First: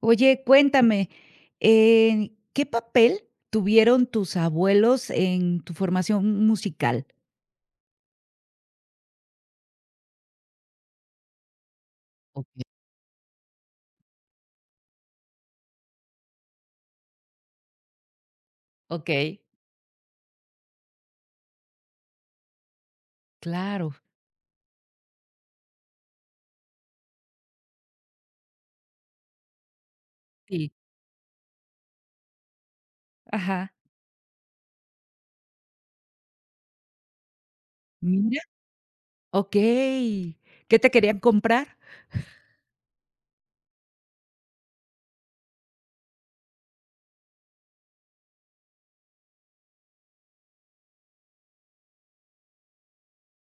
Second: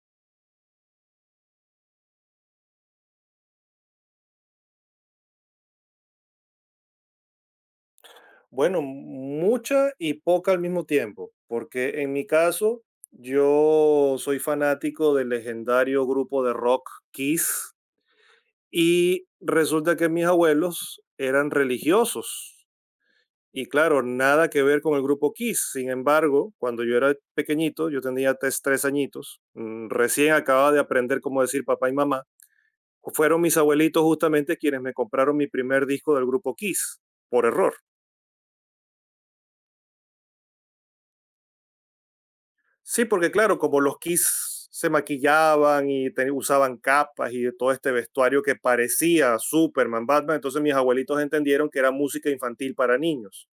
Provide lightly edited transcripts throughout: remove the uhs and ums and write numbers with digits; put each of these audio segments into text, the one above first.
Oye, cuéntame, ¿qué papel tuvieron tus abuelos en tu formación musical? Bueno, mucha y poca al mismo tiempo, porque en mi Okey. caso yo soy fanático del legendario grupo de rock Kiss y Okey, resulta que mis abuelos eran religiosos y claro, claro, nada que ver con el grupo Kiss. Sin embargo, cuando yo era pequeñito, yo tenía tres añitos, recién sí. acababa de aprender cómo decir papá y mamá, fueron mis Ajá. abuelitos justamente quienes me compraron mi primer disco del grupo Kiss por error. Mira, okey. ¿Qué te querían comprar? Sí, porque claro, como los Kiss se maquillaban y usaban capas y todo este vestuario que parecía Superman, Batman, entonces mis abuelitos entendieron que era música infantil para niños.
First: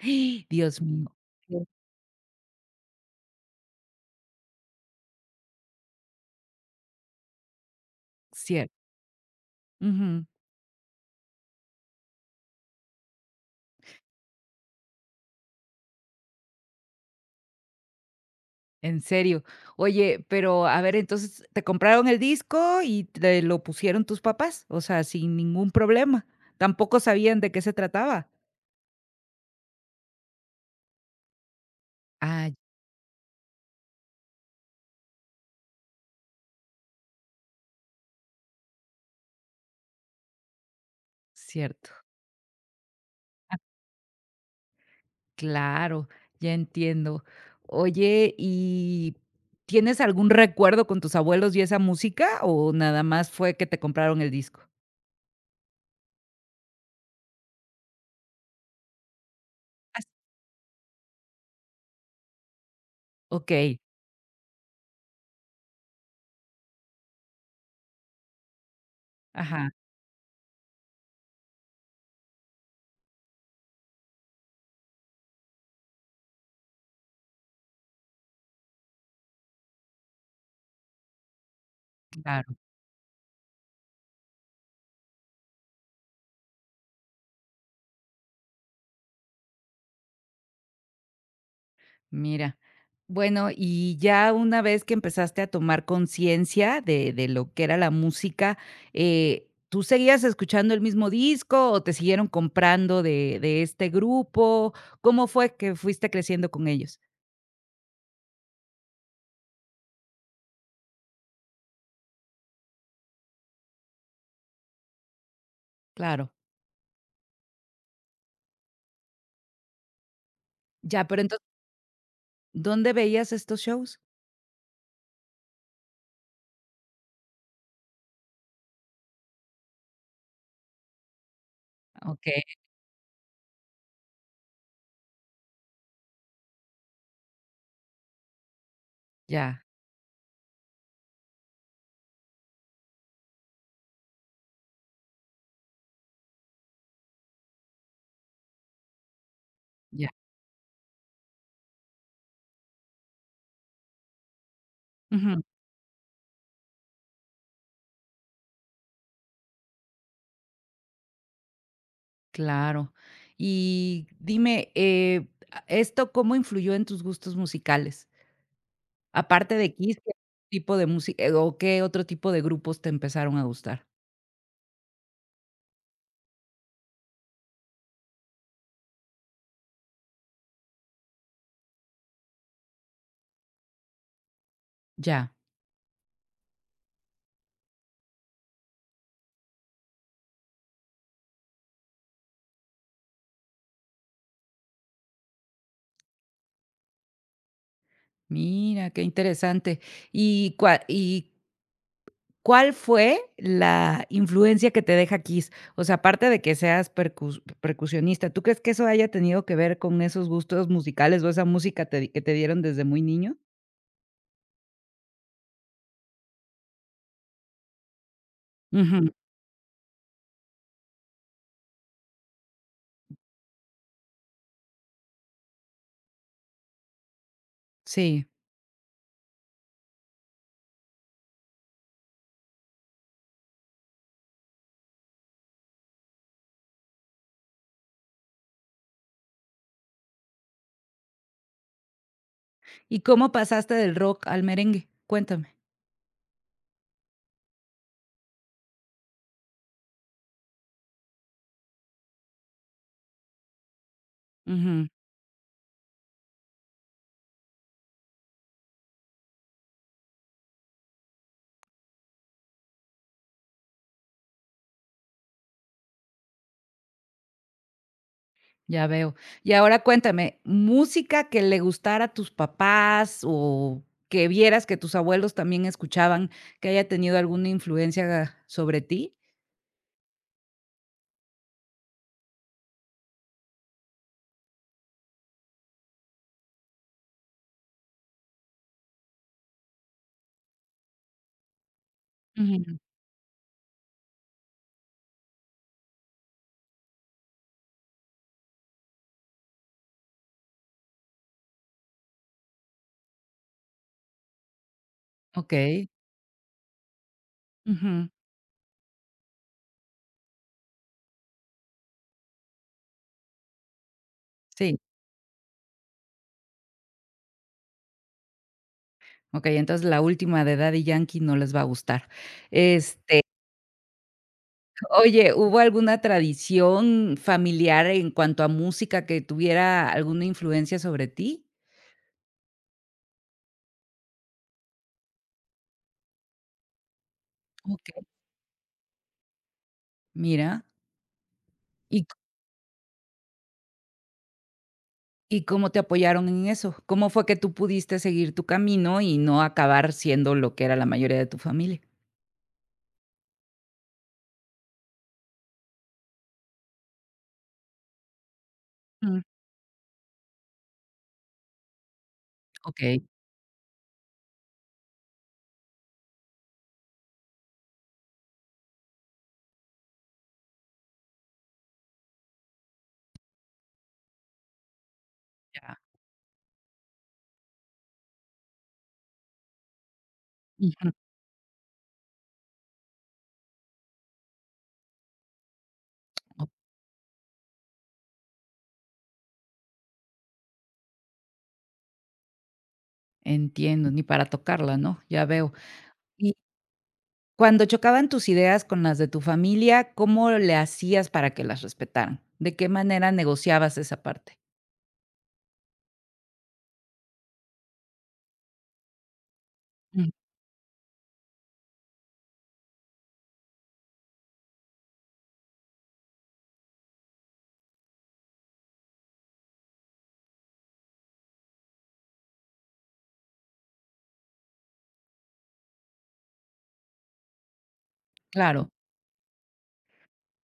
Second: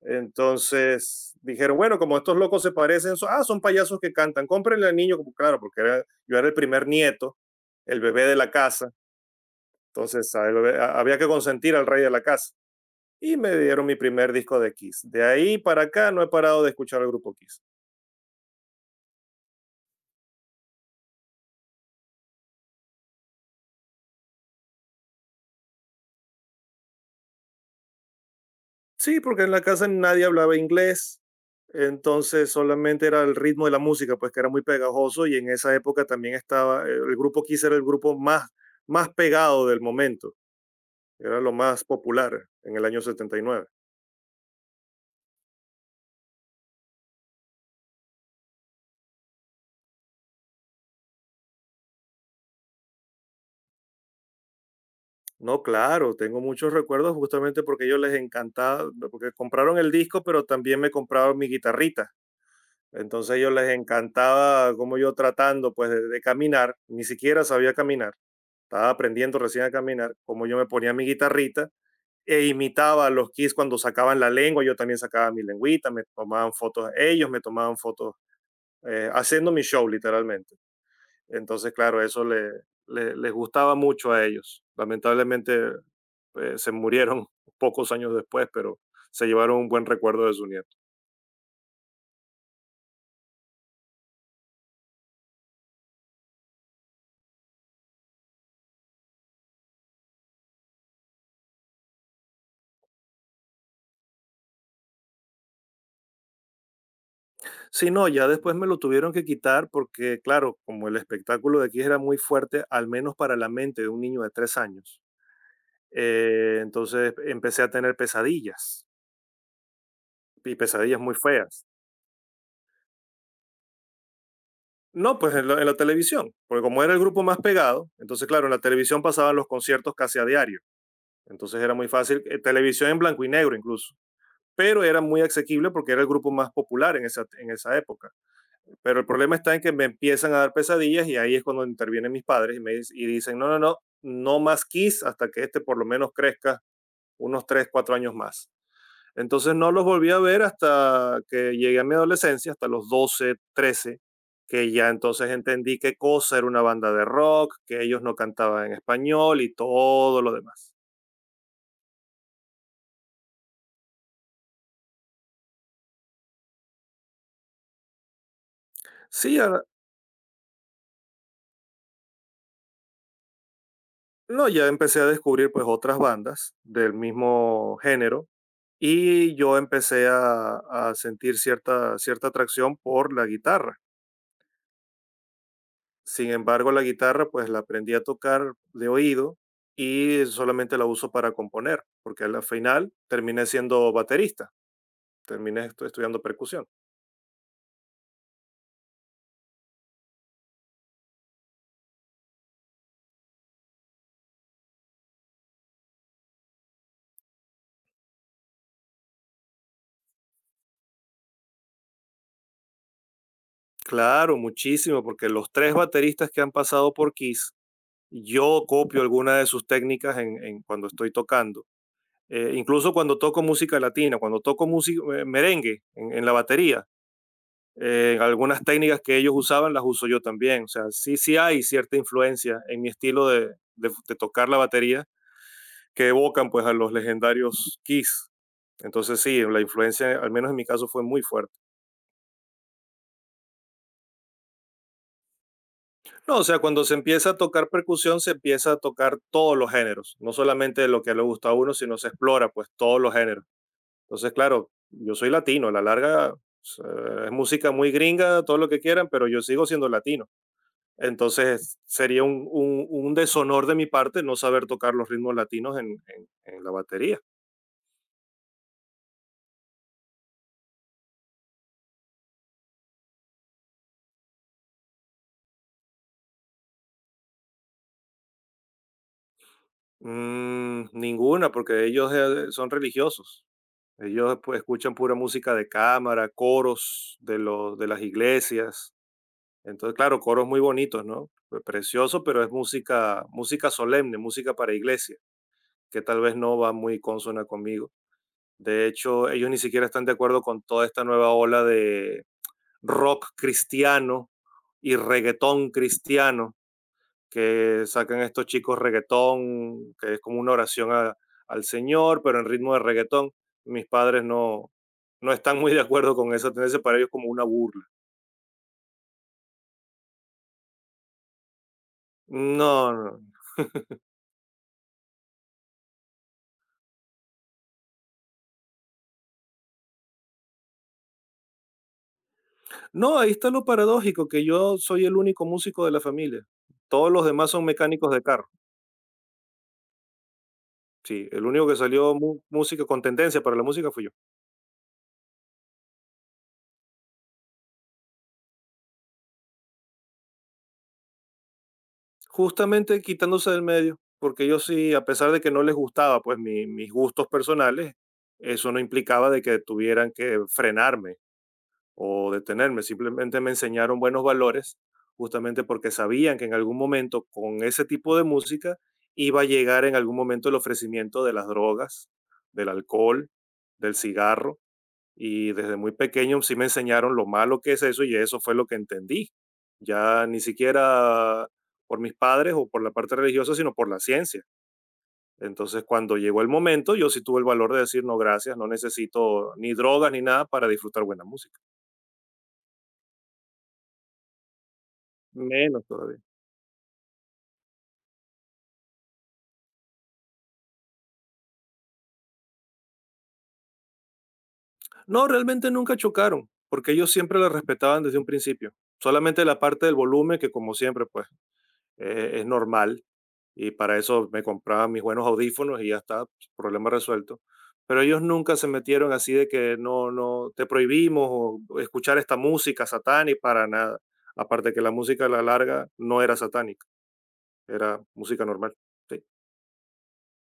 ¡Ay, Dios mío! Entonces Sí. dijeron, bueno, como estos locos se parecen, son payasos que cantan, cómprenle al niño, como claro, porque yo era el primer nieto, el bebé de la Cierto. casa, Ujú. entonces había que consentir al rey de la casa. Y me dieron mi primer disco de Kiss. De ahí para acá no he parado de escuchar al grupo Kiss. ¿En serio? Oye, pero a ver, entonces, ¿te compraron el disco y te lo pusieron tus papás? O sea, sin ningún problema. Tampoco sabían de qué se trataba. Sí, porque en la casa nadie hablaba inglés, Ah, entonces solamente era el ritmo de la música, pues que era muy pegajoso y en esa época también estaba, el grupo Kiss era el grupo más pegado del momento, era lo más cierto. popular en el año setenta y nueve. Claro, ya entiendo. Oye, ¿y tienes algún recuerdo con tus abuelos y esa música, o nada más fue que te compraron el disco? No, claro, tengo muchos recuerdos justamente porque ellos les encantaba, porque compraron el Ah, s disco, pero también me compraron mi guitarrita. Entonces a ellos les okey. encantaba como yo tratando pues de caminar, ni siquiera sabía caminar, estaba aprendiendo recién Ajá, a caminar, como yo me ponía mi guitarrita e imitaba a los Kiss cuando sacaban la lengua, yo también sacaba mi lengüita, me tomaban fotos ellos, me tomaban fotos haciendo mi show literalmente. Entonces, claro, eso claro, les gustaba mucho a ellos. Lamentablemente se murieron pocos años después, pero se llevaron un buen recuerdo de su nieto. mira. Bueno, y ya una vez que empezaste a tomar conciencia de lo que era la música, ¿tú seguías escuchando el mismo disco o te siguieron comprando de este grupo? ¿Cómo fue que fuiste creciendo con ellos? Sí, no, ya después me lo tuvieron que quitar porque, claro, como el espectáculo de Kiss era muy fuerte, al menos para la mente de un niño de 3 años, Claro. Entonces empecé a tener pesadillas y pesadillas Ya, muy pero entonces, feas. ¿dónde veías estos shows? No, pues en la televisión, porque como era el grupo más pegado, entonces claro, en la televisión pasaban los conciertos casi a diario, entonces era muy fácil, Okey, televisión en blanco y negro incluso, pero era muy asequible porque era el grupo más popular en esa época. Pero el problema está en ya, que me empiezan a dar pesadillas y ahí es cuando intervienen mis padres y y dicen, no, no, no, no más Kiss hasta que este por lo menos crezca unos 3 4 años más. Entonces no los ya. volví a ver hasta que llegué a mi adolescencia, hasta los 12, 13, que ya entonces Ujú, entendí qué cosa era una banda de rock, que ellos no cantaban en español y todo lo demás. claro. Y dime, a ¿esto cómo influyó en tus gustos musicales? Sí, Aparte de Kiss, ¿qué tipo de música o qué otro tipo de grupos te empezaron a gustar? no, ya empecé a descubrir pues otras bandas del mismo género y yo empecé a sentir cierta atracción por la guitarra. Ya, Sin embargo, la guitarra, pues la aprendí a tocar de oído y solamente la uso para componer, porque al final terminé siendo baterista, terminé estudiando percusión. mira, qué interesante. ¿Y cuál fue la influencia que te deja Kiss? O sea, aparte de que seas percusionista, ¿tú crees que eso haya tenido que ver con esos gustos musicales o esa música te di que te dieron desde muy niño? Claro, muchísimo, porque los tres bateristas que han pasado por Kiss, yo copio Ujú, alguna de sus técnicas en cuando estoy tocando. Incluso cuando toco música latina, cuando toco música, merengue en la batería, sí. algunas técnicas que ellos usaban las uso yo también. O sea, sí, sí hay cierta influencia en mi estilo de tocar la batería que evocan pues a los legendarios Kiss. Entonces sí, la influencia, al menos en mi caso, fue muy fuerte. ¿Y cómo pasaste del rock al merengue? Cuéntame. No, o sea, cuando se empieza a tocar percusión, se empieza a tocar todos los géneros, no solamente lo que le gusta a uno, sino se explora pues todos los géneros. Entonces, claro, Ujú, yo soy latino, a la larga o sea, es música muy gringa, todo lo que quieran, pero yo sigo siendo latino. Entonces sería un deshonor de mi parte no saber tocar los ritmos latinos en, en la batería. ya veo. Y ahora cuéntame, música que le gustara a tus papás o que vieras que tus abuelos también escuchaban, que haya tenido alguna influencia sobre ti. Ninguna, porque ellos son religiosos. Ellos pues, escuchan pura música de cámara, coros de las iglesias. Entonces, claro, coros muy bonitos, ¿no? Precioso, pero es Ujú, música, música solemne, música para iglesia, que tal vez no va muy consona conmigo. De hecho, ellos ni siquiera están de acuerdo con toda esta nueva ola de rock cristiano y reggaetón okey. cristiano que Ujú, sacan estos chicos reggaetón, que es como una oración al Señor, pero en ritmo de reggaetón. Mis padres no, sí. no están muy de acuerdo con esa tendencia, para ellos como una burla. Okey, entonces la última de Daddy Yankee no les va a gustar. No, no. Este, oye, ¿hubo alguna tradición familiar en cuanto a música que tuviera alguna influencia sobre ti? No, ahí está lo paradójico, que yo soy el único músico de la familia. Todos los demás son Okey, mecánicos de carro. mira. Sí, el único que ¿Y salió música con tendencia para la música fui yo. ¿Y cómo te apoyaron en eso? ¿Cómo fue que tú pudiste seguir tu camino y no acabar siendo lo que era la mayoría de tu familia? Justamente quitándose del medio, porque ellos sí, a pesar de que no les gustaba, pues mis gustos personales, eso no Mm, implicaba de que tuvieran que frenarme o detenerme, okey, simplemente me enseñaron buenos valores, justamente porque sabían que en algún momento con ese tipo de música iba a llegar en algún momento el ofrecimiento de las drogas, del alcohol, del cigarro y ya. desde muy pequeño sí me enseñaron lo malo que es eso y eso fue lo que entendí. Ya ni Ujú. siquiera por mis padres o por la parte religiosa, sino por la ciencia. Entonces, cuando llegó el O momento, yo sí tuve el valor de decir, no, gracias, no necesito ni drogas ni nada para disfrutar buena música. Entiendo, ni para tocarla, ¿no? Ya veo. Menos todavía. Y cuando chocaban tus ideas con las de tu familia, ¿cómo le hacías para que las respetaran? ¿De qué manera negociabas esa parte? No, realmente nunca chocaron, porque ellos siempre la respetaban desde un principio. Solamente la parte del Mm, volumen, que como siempre, pues es normal, y para eso me compraba mis buenos audífonos y ya está, pues, problema resuelto. Pero ellos nunca se metieron así de que no, no, te prohibimos o escuchar esta música satánica para nada. Aparte que la música a la larga no era satánica, era música claro, normal. Sí.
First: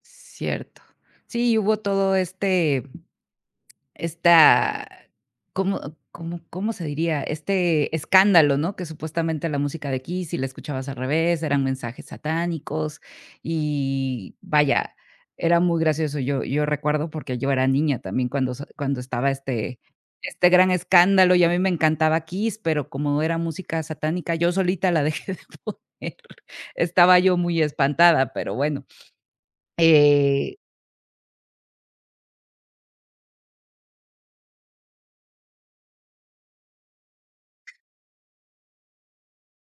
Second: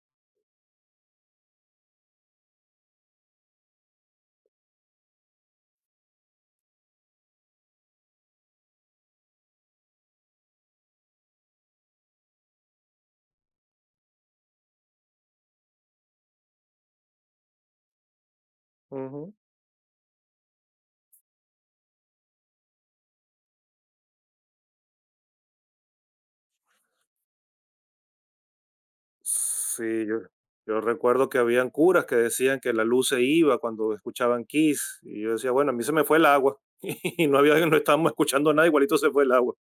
cierto. Sí, hubo todo Esta, ¿cómo cómo se diría? Este escándalo, ¿no? Que supuestamente la música de Kiss, si la escuchabas al revés, eran mensajes satánicos y vaya, era muy gracioso. Yo recuerdo porque yo era niña también cuando sa cuando estaba Ujú. este gran escándalo y a mí me encantaba Kiss, pero como era música satánica, yo solita la dejé de poner. Estaba yo muy espantada, pero bueno. Sí, yo, Eh, yo recuerdo que habían curas que decían que la luz se iba cuando escuchaban Kiss y yo decía, bueno, a mí se me fue el agua y no había, no estábamos escuchando nada, igualito se fue el agua.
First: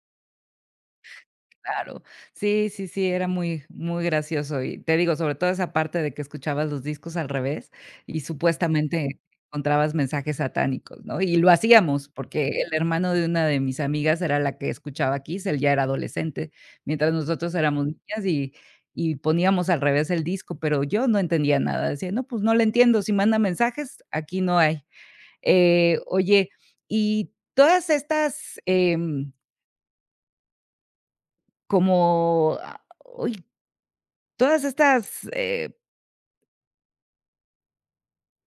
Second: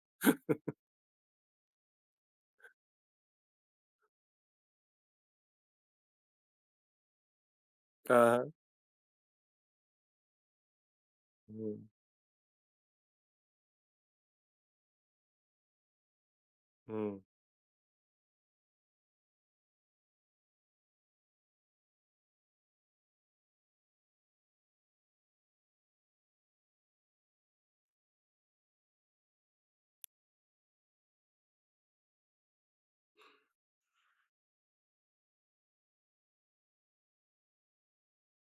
claro. Sí, sí, sí, era muy, muy gracioso. Y te digo, sobre todo esa parte de que escuchabas los discos al revés y Ajá. supuestamente encontrabas mensajes satánicos, ¿no? Y lo Mm, hacíamos, porque el hermano de una de mis amigas era la que escuchaba Kiss, él ya era adolescente, mientras mm. nosotros éramos niñas y poníamos al revés el disco, pero yo no entendía nada. Decía, no, pues no le entiendo, si manda mensajes, aquí no hay. Oye, y todas estas, como Todas estas, eh,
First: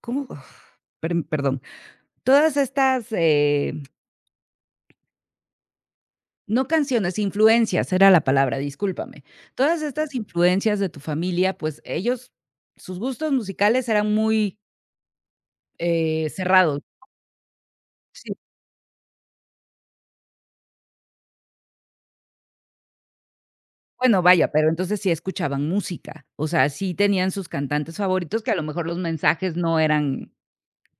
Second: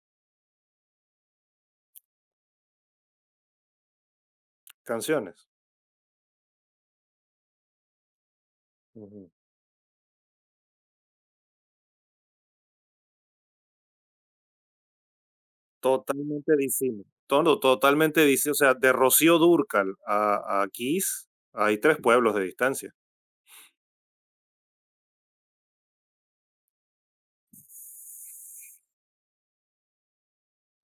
¿cómo? Uf. Perdón, todas estas, Canciones. no canciones, influencias era la palabra, discúlpame. Ujú. Todas estas influencias de tu familia, pues, ellos, sus gustos musicales eran muy, Totalmente cerrados. distinto. Todo, totalmente Sí, distinto. O sea, de Rocío Dúrcal a Kiss hay tres pueblos de distancia. bueno, vaya, pero entonces sí escuchaban música, o sea, sí tenían sus cantantes favoritos que a lo mejor los mensajes no eran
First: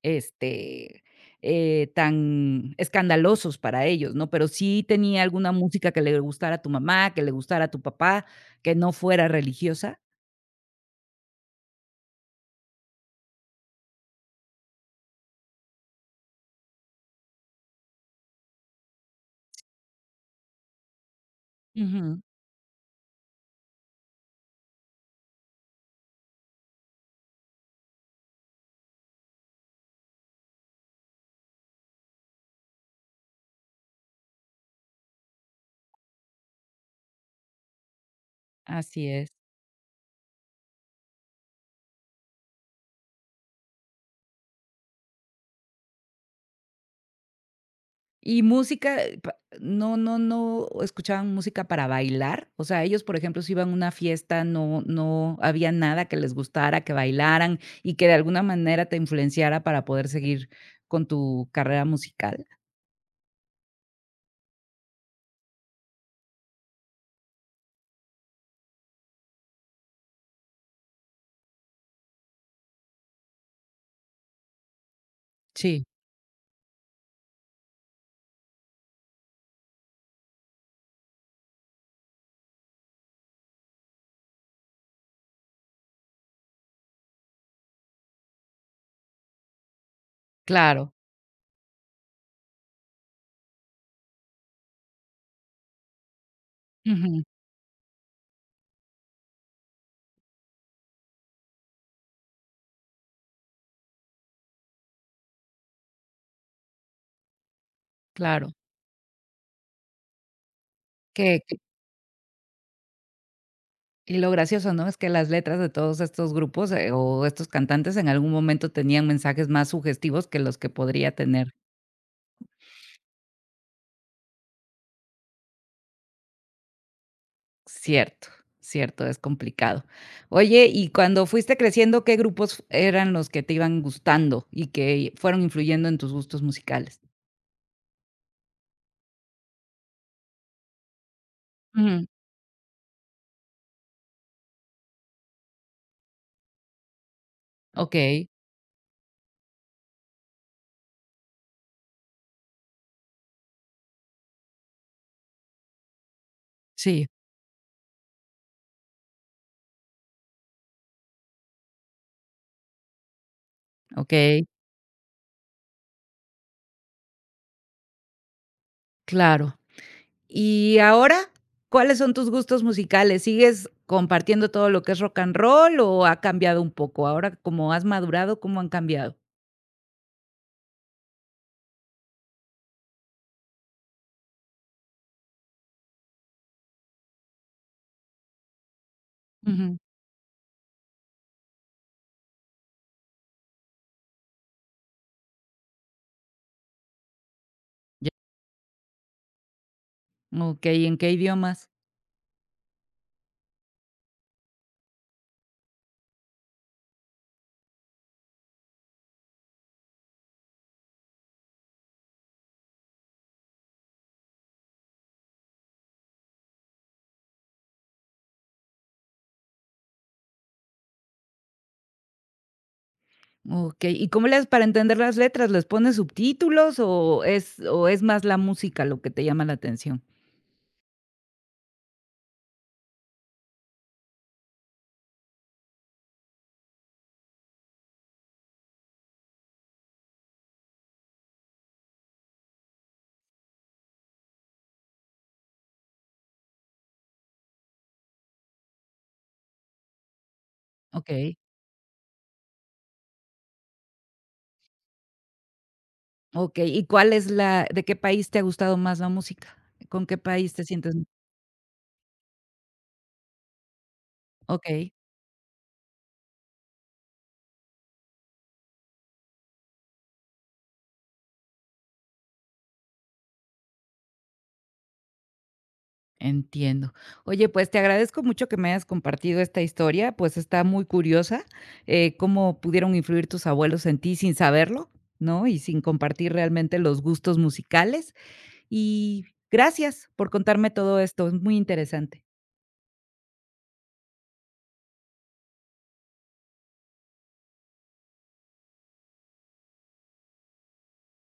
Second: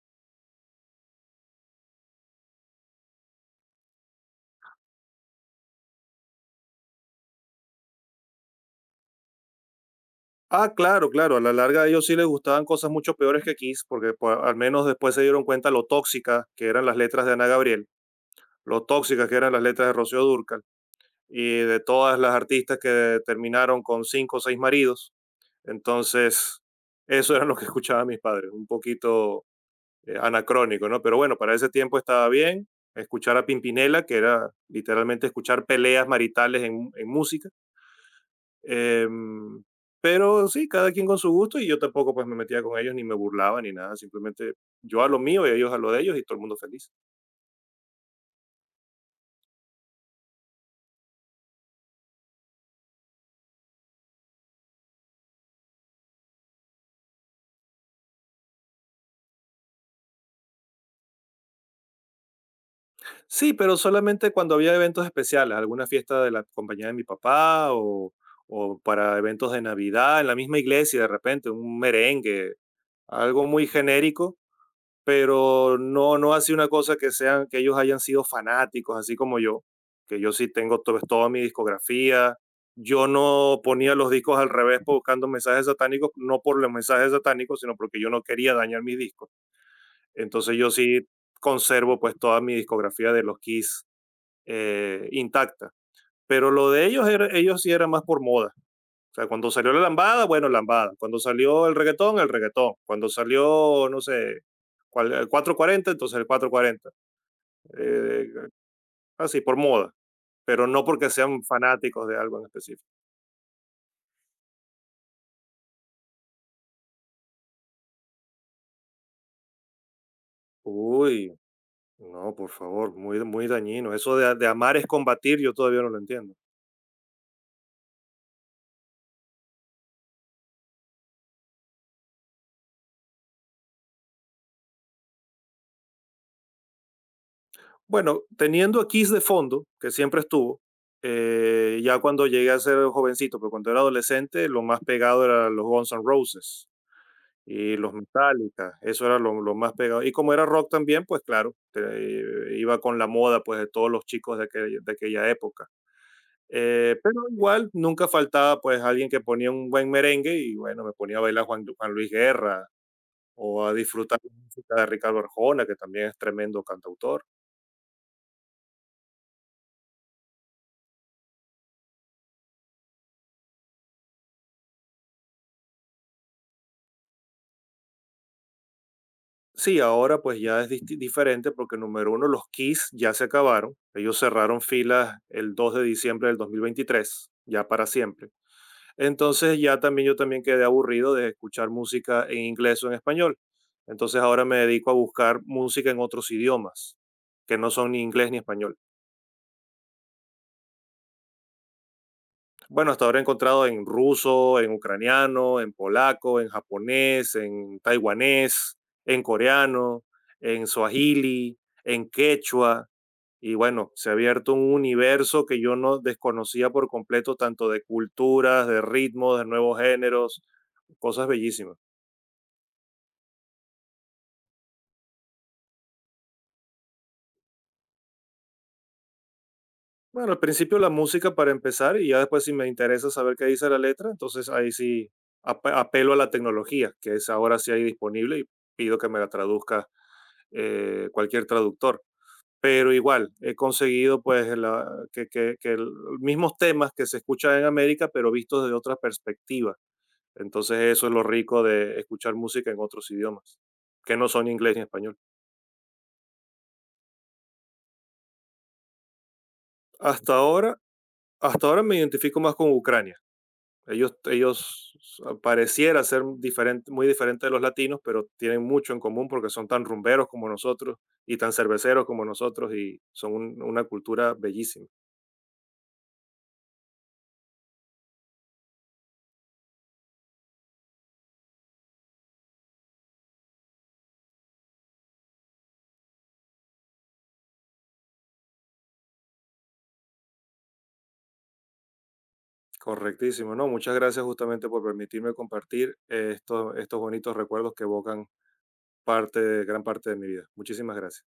este, tan escandalosos para ellos, ¿no? Pero sí tenía alguna música que le gustara a tu mamá, que le gustara a tu papá, que no fuera religiosa. Ah, claro, claro. A la larga a ellos sí les gustaban cosas mucho peores que Kiss, porque pues, al menos después se dieron cuenta lo tóxicas que eran las letras de Ana Gabriel, lo tóxicas que eran las letras de Rocío Dúrcal y de todas Ujú, las artistas que terminaron con cinco o seis maridos. Entonces, eso era lo que escuchaban mis padres, un poquito anacrónico, ¿no? Pero bueno, para ese tiempo estaba bien escuchar a Pimpinela, que era literalmente escuchar peleas maritales en música. así es. Em, pero sí, cada quien con su gusto y yo tampoco pues me metía con ellos ni me burlaba ni nada, simplemente yo a lo mío y ellos a lo de ellos y todo el mundo feliz. Y música, pa no escuchaban música para bailar, o sea, ellos, por ejemplo, si iban a una fiesta, no había nada que les gustara, que bailaran y que de alguna manera te influenciara para poder seguir con tu carrera musical. Sí, pero solamente cuando había eventos especiales, alguna fiesta de la compañía de mi papá o para eventos de Navidad en la misma iglesia de repente, un merengue, algo muy genérico pero Sí, no, no ha una cosa que sean, que ellos hayan sido fanáticos, así como yo, que yo sí tengo pues, toda mi discografía. Yo no ponía los discos al revés buscando mensajes satánicos, no por los mensajes satánicos, sino porque yo no quería dañar mis discos. Entonces yo claro. sí conservo pues toda mi discografía de los Kiss intacta. Pero lo de ellos, Ujú, ellos sí era más por moda o sea, cuando salió la lambada, bueno, lambada. Cuando salió el reggaetón, el reggaetón. Cuando salió, no sé, el 440, entonces el 440. Eh, claro. Así, por moda. Pero no porque Que sean fanáticos de algo en específico. Y lo gracioso, ¿no? Es que las letras de todos estos grupos, o estos cantantes en algún momento tenían mensajes más sugestivos que los que podría Uy, tener. no, por favor, muy, muy dañino. Eso de amar es combatir, yo todavía no lo entiendo. Cierto, cierto, es complicado. Oye, y cuando fuiste creciendo, ¿qué grupos eran los que te iban gustando y que fueron influyendo en tus gustos musicales? Bueno, teniendo a Kiss de fondo, que siempre estuvo, ya Ujú. cuando llegué a ser jovencito, pero cuando era adolescente, lo más pegado era los Guns N' Roses y los Okey. Metallica, eso era lo más pegado. Y como era rock también, pues claro, iba con la moda pues de todos los chicos de aquella época. Sí, Pero igual nunca faltaba pues alguien que ponía un buen merengue y bueno, me ponía a bailar Juan Luis Guerra o a disfrutar la okey, música de Ricardo Arjona, que también es tremendo cantautor. claro. Y ahora, ¿cuáles son tus gustos musicales? ¿Sigues compartiendo todo lo que es rock and roll o ha cambiado un poco? Ahora, como has madurado, ¿cómo han cambiado? Sí, ahora pues ya es diferente porque número uno, los KISS ya se acabaron. Ellos cerraron filas el 2 de diciembre de 2023, ya para siempre. Entonces Ujú, ya también yo también quedé aburrido de escuchar música en inglés o en español. Entonces ahora me dedico a buscar música en otros idiomas, que no son ni ya. inglés ni español. Okey, ¿en qué idiomas? Bueno, hasta ahora he encontrado en ruso, en ucraniano, en polaco, en japonés, en taiwanés, en coreano, en swahili, en quechua. Y bueno, se ha abierto un universo que yo no desconocía por completo, tanto de culturas, de ritmos, de nuevos géneros, cosas bellísimas. Okey, ¿y cómo le haces para entender las letras? ¿Les pones subtítulos o es más la música lo que te llama la atención? Bueno, al principio la música para empezar y ya después si me interesa saber qué dice la letra, entonces ahí sí apelo a la tecnología, que es ahora sí hay disponible y pido que me la traduzca cualquier traductor. Pero igual, he conseguido pues mismos temas que se escuchan en América, pero vistos desde otra perspectiva. Entonces eso es lo Okey, rico de escuchar música en otros idiomas, que no son inglés ni español. okey, ¿y cuál es la de qué país te ha gustado más la música? ¿Con qué Hasta país te ahora, sientes? hasta ahora me identifico más con Ucrania. Okey, Pareciera ser diferente, muy diferente de los latinos, pero tienen mucho en común porque son tan rumberos como nosotros y tan cerveceros como nosotros y son una cultura bellísima. entiendo. Oye, pues, te agradezco mucho que me hayas compartido esta historia, pues, está muy curiosa, cómo pudieron influir tus abuelos en ti sin saberlo, ¿no? Y sin compartir realmente los gustos musicales. Y gracias por contarme todo esto, es muy interesante. Correctísimo, ¿no? Muchas gracias justamente por permitirme compartir estos bonitos recuerdos que evocan parte, gran parte de mi vida. Muchísimas gracias.